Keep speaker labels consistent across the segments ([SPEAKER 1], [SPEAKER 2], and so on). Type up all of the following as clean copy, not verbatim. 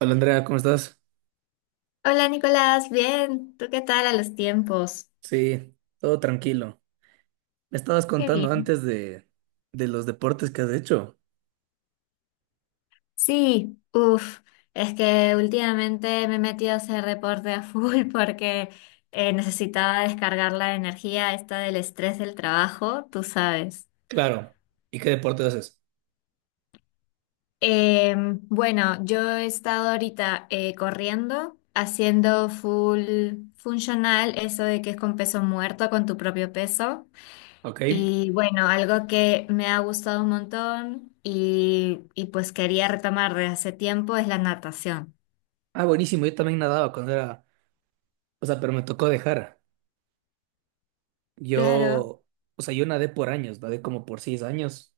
[SPEAKER 1] Hola Andrea, ¿cómo estás?
[SPEAKER 2] Hola Nicolás, bien, ¿tú qué tal a los tiempos?
[SPEAKER 1] Sí, todo tranquilo. Me estabas
[SPEAKER 2] Qué
[SPEAKER 1] contando
[SPEAKER 2] bien.
[SPEAKER 1] antes de los deportes que has hecho.
[SPEAKER 2] Sí, uff, es que últimamente me he metido a hacer reporte a full porque necesitaba descargar la energía esta del estrés del trabajo, tú sabes.
[SPEAKER 1] Claro. ¿Y qué deporte haces?
[SPEAKER 2] Bueno, yo he estado ahorita corriendo, haciendo full funcional, eso de que es con peso muerto, con tu propio peso.
[SPEAKER 1] Ok.
[SPEAKER 2] Y bueno, algo que me ha gustado un montón y pues quería retomar de hace tiempo es la natación.
[SPEAKER 1] Ah, buenísimo, yo también nadaba cuando era, o sea, pero me tocó dejar.
[SPEAKER 2] Claro.
[SPEAKER 1] Yo, o sea, yo nadé por años, nadé como por 6 años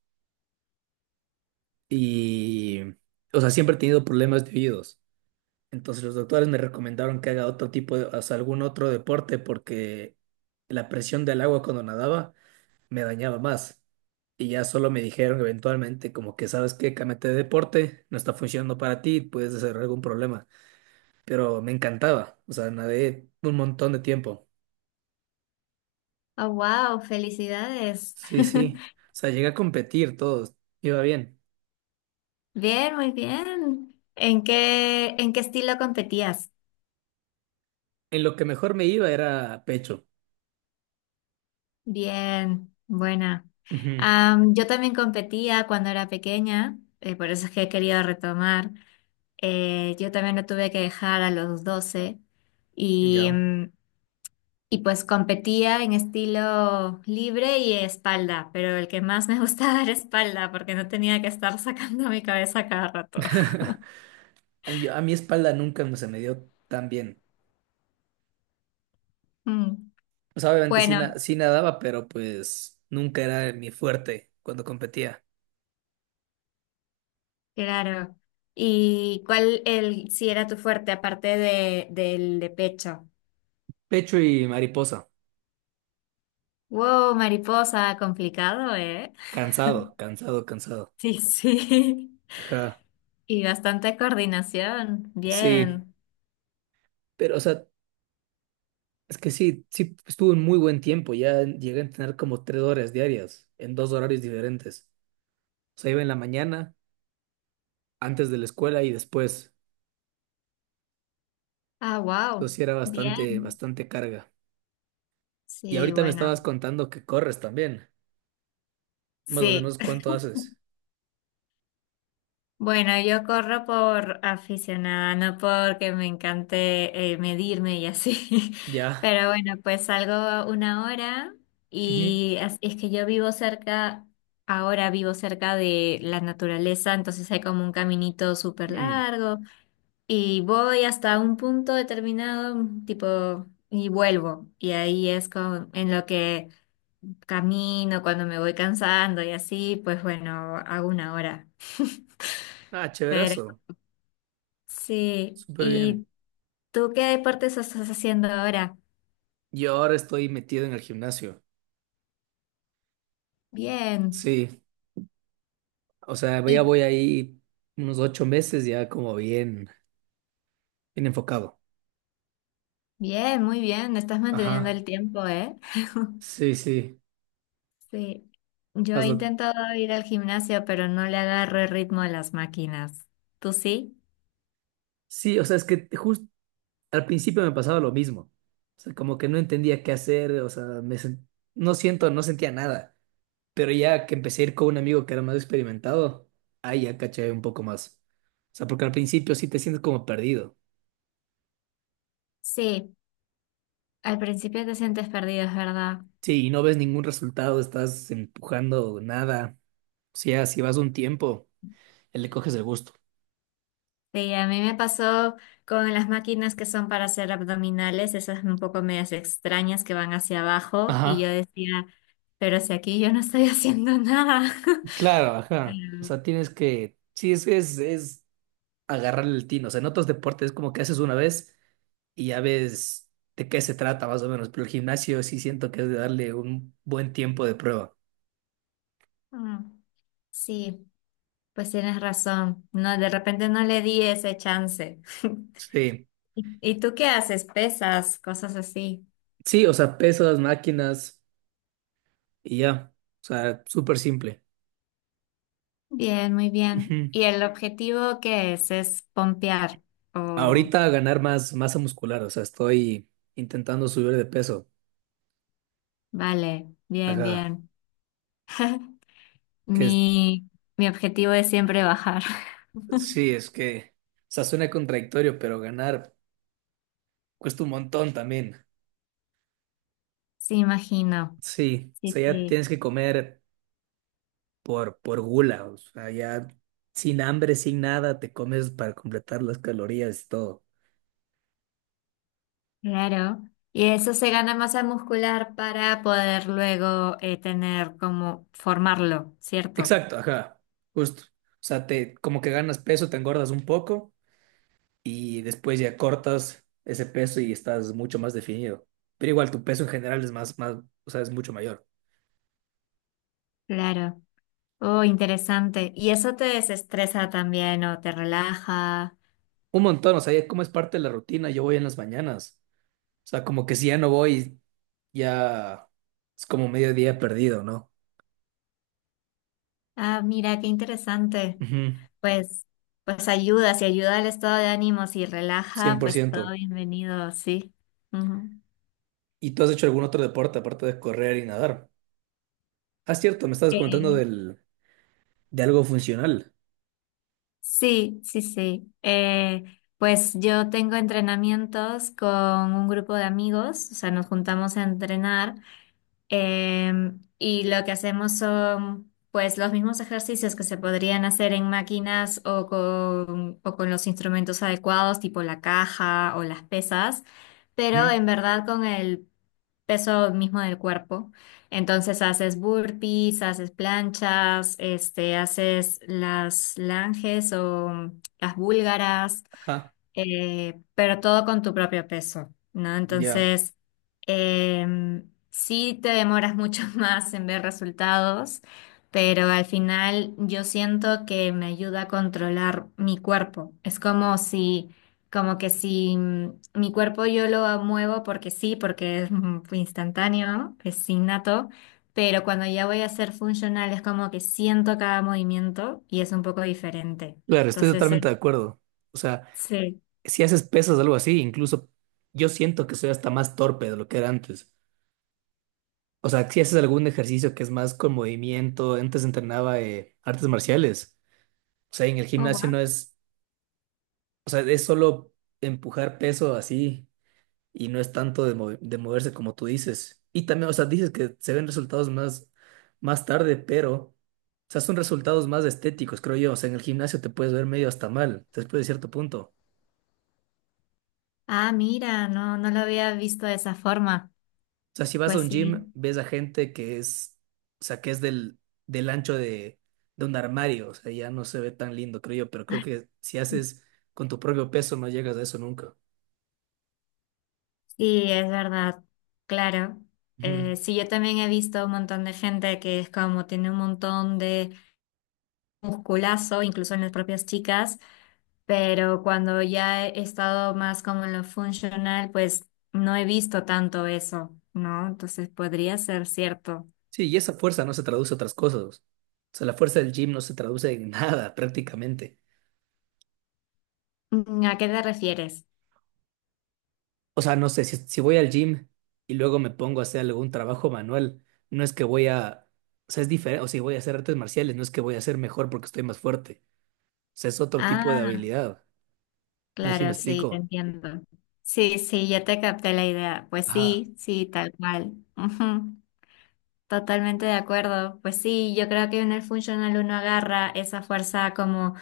[SPEAKER 1] y, o sea, siempre he tenido problemas de oídos. Entonces los doctores me recomendaron que haga otro tipo de, o sea, algún otro deporte porque la presión del agua cuando nadaba me dañaba más. Y ya solo me dijeron eventualmente como que sabes qué, cámbiate de deporte, no está funcionando para ti, puedes desarrollar algún problema. Pero me encantaba, o sea, nadé un montón de tiempo.
[SPEAKER 2] Oh, wow, felicidades.
[SPEAKER 1] Sí, sí, o sea, llegué a competir, todo iba bien.
[SPEAKER 2] Bien, muy bien. ¿En qué estilo competías?
[SPEAKER 1] En lo que mejor me iba era pecho.
[SPEAKER 2] Bien, buena.
[SPEAKER 1] Ujú.
[SPEAKER 2] Yo también competía cuando era pequeña, por eso es que he querido retomar. Yo también lo tuve que dejar a los 12 y
[SPEAKER 1] Ya.
[SPEAKER 2] y pues competía en estilo libre y espalda, pero el que más me gustaba era espalda porque no tenía que estar sacando mi cabeza cada rato.
[SPEAKER 1] A mi espalda nunca se me dio tan bien.
[SPEAKER 2] Mm.
[SPEAKER 1] O sea, obviamente sí,
[SPEAKER 2] Bueno,
[SPEAKER 1] sí nadaba, pero pues nunca era mi fuerte cuando competía.
[SPEAKER 2] claro. ¿Y cuál el si era tu fuerte aparte de del de pecho?
[SPEAKER 1] Pecho y mariposa.
[SPEAKER 2] Wow, mariposa, complicado, ¿eh?
[SPEAKER 1] Cansado, cansado, cansado.
[SPEAKER 2] Sí, sí.
[SPEAKER 1] Ajá,
[SPEAKER 2] Y bastante coordinación.
[SPEAKER 1] sí,
[SPEAKER 2] Bien.
[SPEAKER 1] pero o sea, es que sí, sí, estuve en muy buen tiempo, ya llegué a tener como 3 horas diarias, en dos horarios diferentes. O sea, iba en la mañana, antes de la escuela y después.
[SPEAKER 2] Ah, wow.
[SPEAKER 1] Entonces sí era bastante,
[SPEAKER 2] Bien.
[SPEAKER 1] bastante carga. Y
[SPEAKER 2] Sí,
[SPEAKER 1] ahorita me
[SPEAKER 2] bueno.
[SPEAKER 1] estabas contando que corres también. Más o
[SPEAKER 2] Sí.
[SPEAKER 1] menos, ¿cuánto haces?
[SPEAKER 2] Bueno, yo corro por aficionada, no porque me encante medirme y así.
[SPEAKER 1] Ya.
[SPEAKER 2] Pero bueno, pues salgo una hora
[SPEAKER 1] Ujú.
[SPEAKER 2] y es que yo vivo cerca, ahora vivo cerca de la naturaleza, entonces hay como un caminito súper
[SPEAKER 1] Mm.
[SPEAKER 2] largo y voy hasta un punto determinado, tipo, y vuelvo. Y ahí es en lo que camino, cuando me voy cansando y así, pues bueno, hago una hora.
[SPEAKER 1] Ah, chéverazo.
[SPEAKER 2] Sí,
[SPEAKER 1] Súper
[SPEAKER 2] ¿y
[SPEAKER 1] bien.
[SPEAKER 2] tú qué deportes estás haciendo ahora?
[SPEAKER 1] Yo ahora estoy metido en el gimnasio.
[SPEAKER 2] Bien,
[SPEAKER 1] Sí. O sea, ya
[SPEAKER 2] y
[SPEAKER 1] voy ahí unos 8 meses ya como bien, bien enfocado.
[SPEAKER 2] bien, muy bien, estás manteniendo
[SPEAKER 1] Ajá.
[SPEAKER 2] el tiempo, ¿eh?
[SPEAKER 1] Sí, sí.
[SPEAKER 2] Sí, yo he
[SPEAKER 1] Hazlo.
[SPEAKER 2] intentado ir al gimnasio, pero no le agarro el ritmo a las máquinas. ¿Tú sí?
[SPEAKER 1] Sí, o sea, es que justo al principio me pasaba lo mismo. O sea, como que no entendía qué hacer, o sea, no siento, no sentía nada. Pero ya que empecé a ir con un amigo que era más experimentado, ahí ya caché un poco más. O sea, porque al principio sí te sientes como perdido.
[SPEAKER 2] Sí, al principio te sientes perdido, es verdad.
[SPEAKER 1] Sí, y no ves ningún resultado, estás empujando nada. O sea, si vas un tiempo, le coges el gusto.
[SPEAKER 2] Sí, a mí me pasó con las máquinas que son para hacer abdominales, esas un poco medias extrañas que van hacia abajo, y yo
[SPEAKER 1] Ajá.
[SPEAKER 2] decía, pero si aquí yo no estoy haciendo nada.
[SPEAKER 1] Claro, ajá. O
[SPEAKER 2] Pero,
[SPEAKER 1] sea, tienes que, sí, es agarrarle el tino. O sea, en otros deportes es como que haces una vez y ya ves de qué se trata más o menos, pero el gimnasio sí siento que es de darle un buen tiempo de prueba.
[SPEAKER 2] mm, sí, pues tienes razón. No, de repente no le di ese chance.
[SPEAKER 1] Sí,
[SPEAKER 2] ¿Y tú qué haces? Pesas, cosas así.
[SPEAKER 1] sí, o sea, pesas, máquinas y ya. O sea, súper simple.
[SPEAKER 2] Bien, muy bien.
[SPEAKER 1] Ujú.
[SPEAKER 2] ¿Y el objetivo qué es? ¿Es pompear? O,
[SPEAKER 1] Ahorita ganar más masa muscular, o sea, estoy intentando subir de peso.
[SPEAKER 2] vale, bien,
[SPEAKER 1] Ajá,
[SPEAKER 2] bien.
[SPEAKER 1] que es-
[SPEAKER 2] Mi, Mi objetivo es siempre bajar.
[SPEAKER 1] sí, es que, o sea, suena contradictorio, pero ganar cuesta un montón también.
[SPEAKER 2] Sí, imagino.
[SPEAKER 1] Sí, o
[SPEAKER 2] Sí,
[SPEAKER 1] sea, ya
[SPEAKER 2] sí,
[SPEAKER 1] tienes que comer por gula, o sea, ya sin hambre, sin nada, te comes para completar las calorías y todo.
[SPEAKER 2] claro. Y eso se gana masa muscular para poder luego tener como formarlo, ¿cierto?
[SPEAKER 1] Exacto, ajá, justo. O sea, te, como que ganas peso, te engordas un poco y después ya cortas ese peso y estás mucho más definido. Pero igual tu peso en general es más, más, o sea, es mucho mayor.
[SPEAKER 2] Claro. Oh, interesante. ¿Y eso te desestresa también o te relaja?
[SPEAKER 1] Un montón, o sea, ya como es parte de la rutina, yo voy en las mañanas. O sea, como que si ya no voy, ya es como mediodía perdido, ¿no?
[SPEAKER 2] Ah, mira, qué interesante.
[SPEAKER 1] Ujú.
[SPEAKER 2] Pues, pues ayuda, si ayuda al estado de ánimo, si
[SPEAKER 1] cien
[SPEAKER 2] relaja,
[SPEAKER 1] por
[SPEAKER 2] pues todo
[SPEAKER 1] ciento
[SPEAKER 2] bienvenido, sí. Ujú.
[SPEAKER 1] ¿Y tú has hecho algún otro deporte aparte de correr y nadar? Ah, cierto, me estabas contando
[SPEAKER 2] Eh,
[SPEAKER 1] del, de algo funcional.
[SPEAKER 2] Sí, sí, sí. Pues yo tengo entrenamientos con un grupo de amigos, o sea, nos juntamos a entrenar. Y lo que hacemos son pues los mismos ejercicios que se podrían hacer en máquinas o con los instrumentos adecuados, tipo la caja o las pesas, pero
[SPEAKER 1] Ujú.
[SPEAKER 2] en verdad con el peso mismo del cuerpo. Entonces haces burpees, haces planchas, este, haces las langes o las búlgaras,
[SPEAKER 1] Ah,
[SPEAKER 2] pero todo con tu propio peso, ¿no?
[SPEAKER 1] ya.
[SPEAKER 2] Entonces, sí te demoras mucho más en ver resultados, pero al final yo siento que me ayuda a controlar mi cuerpo. Es como si, como que si mi cuerpo yo lo muevo porque sí, porque es instantáneo, es innato. Pero cuando ya voy a ser funcional es como que siento cada movimiento y es un poco diferente.
[SPEAKER 1] Claro, estoy
[SPEAKER 2] Entonces,
[SPEAKER 1] totalmente de acuerdo. O sea,
[SPEAKER 2] sí.
[SPEAKER 1] si haces pesas o algo así, incluso yo siento que soy hasta más torpe de lo que era antes. O sea, si haces algún ejercicio que es más con movimiento, antes entrenaba artes marciales. O sea, en el gimnasio no es, o sea, es solo empujar peso así. Y no es tanto de moverse como tú dices. Y también, o sea, dices que se ven resultados más tarde, pero, o sea, son resultados más estéticos, creo yo. O sea, en el gimnasio te puedes ver medio hasta mal, después de cierto punto.
[SPEAKER 2] Ah, mira, no, no lo había visto de esa forma.
[SPEAKER 1] O sea, si vas a
[SPEAKER 2] Pues
[SPEAKER 1] un gym,
[SPEAKER 2] sí,
[SPEAKER 1] ves a gente que es, o sea, que es del ancho de un armario, o sea, ya no se ve tan lindo, creo yo, pero creo que si haces con tu propio peso no llegas a eso nunca.
[SPEAKER 2] sí, es verdad, claro.
[SPEAKER 1] Ujú.
[SPEAKER 2] Sí, yo también he visto un montón de gente que es como tiene un montón de musculazo, incluso en las propias chicas, pero cuando ya he estado más como en lo funcional, pues no he visto tanto eso, ¿no? Entonces podría ser cierto.
[SPEAKER 1] Sí, y esa fuerza no se traduce a otras cosas. O sea, la fuerza del gym no se traduce en nada prácticamente.
[SPEAKER 2] Mm, ¿a qué te refieres?
[SPEAKER 1] O sea, no sé, si voy al gym y luego me pongo a hacer algún trabajo manual, no es que voy a, o sea, es diferente, o si voy a hacer artes marciales, no es que voy a ser mejor porque estoy más fuerte. O sea, es otro tipo de
[SPEAKER 2] Ah,
[SPEAKER 1] habilidad. No sé si me
[SPEAKER 2] claro, sí, te
[SPEAKER 1] explico.
[SPEAKER 2] entiendo. Sí, sí, ya te capté la idea. Pues
[SPEAKER 1] Ajá,
[SPEAKER 2] sí, sí, tal cual. Ujú, totalmente de acuerdo. Pues sí, yo creo que en el funcional uno agarra esa fuerza como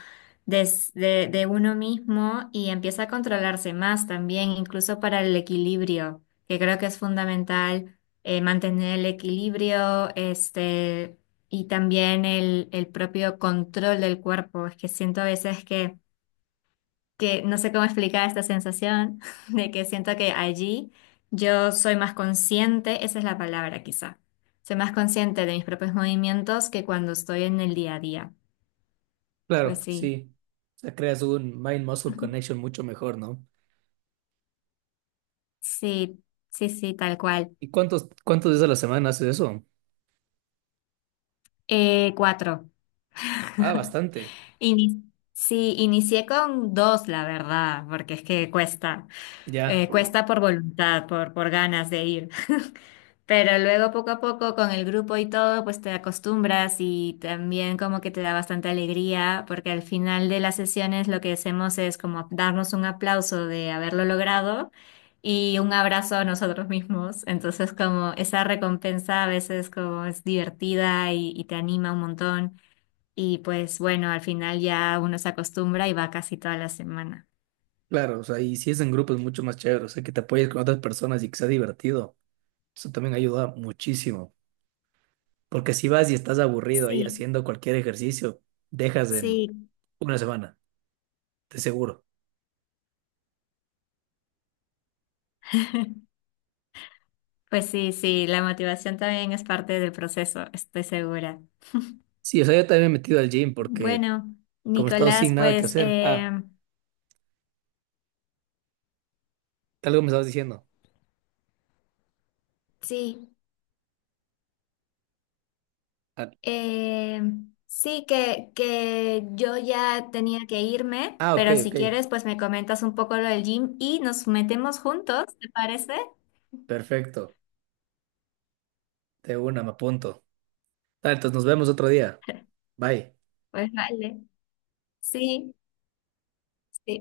[SPEAKER 2] de uno mismo y empieza a controlarse más también, incluso para el equilibrio, que creo que es fundamental mantener el equilibrio, este, y también el propio control del cuerpo. Es que siento a veces que no sé cómo explicar esta sensación de que siento que allí yo soy más consciente, esa es la palabra quizá. Soy más consciente de mis propios movimientos que cuando estoy en el día a día. Pues
[SPEAKER 1] claro,
[SPEAKER 2] sí,
[SPEAKER 1] sí. O sea, creas un mind-muscle connection mucho mejor, ¿no?
[SPEAKER 2] sí, sí, sí, tal cual.
[SPEAKER 1] ¿Y cuántos días a la semana haces eso?
[SPEAKER 2] Cuatro.
[SPEAKER 1] Ah, bastante.
[SPEAKER 2] Ini- sí, inicié con dos, la verdad, porque es que cuesta.
[SPEAKER 1] Ya,
[SPEAKER 2] Cuesta por voluntad, por ganas de ir. Pero luego poco a poco con el grupo y todo, pues te acostumbras y también como que te da bastante alegría, porque al final de las sesiones lo que hacemos es como darnos un aplauso de haberlo logrado y un abrazo a nosotros mismos. Entonces como esa recompensa a veces como es divertida y te anima un montón. Y pues bueno, al final ya uno se acostumbra y va casi toda la semana.
[SPEAKER 1] claro, o sea, y si es en grupo es mucho más chévere, o sea, que te apoyes con otras personas y que sea divertido. Eso también ayuda muchísimo. Porque si vas y estás aburrido ahí
[SPEAKER 2] Sí,
[SPEAKER 1] haciendo cualquier ejercicio, dejas en
[SPEAKER 2] sí.
[SPEAKER 1] una semana, de seguro.
[SPEAKER 2] Pues sí, sí, la motivación también es parte del proceso, estoy segura.
[SPEAKER 1] Sí, o sea, yo también me he metido al gym porque
[SPEAKER 2] Bueno,
[SPEAKER 1] como he estado
[SPEAKER 2] Nicolás,
[SPEAKER 1] sin nada que
[SPEAKER 2] pues
[SPEAKER 1] hacer. Ah, algo me estabas diciendo.
[SPEAKER 2] sí,
[SPEAKER 1] Ah,
[SPEAKER 2] eh, sí que yo ya tenía que irme,
[SPEAKER 1] ah, ok,
[SPEAKER 2] pero si
[SPEAKER 1] ok.
[SPEAKER 2] quieres, pues me comentas un poco lo del gym y nos metemos juntos, ¿te parece?
[SPEAKER 1] Perfecto. De una, me apunto. Ah, entonces nos vemos otro día. Bye.
[SPEAKER 2] Pues vale, sí, sí.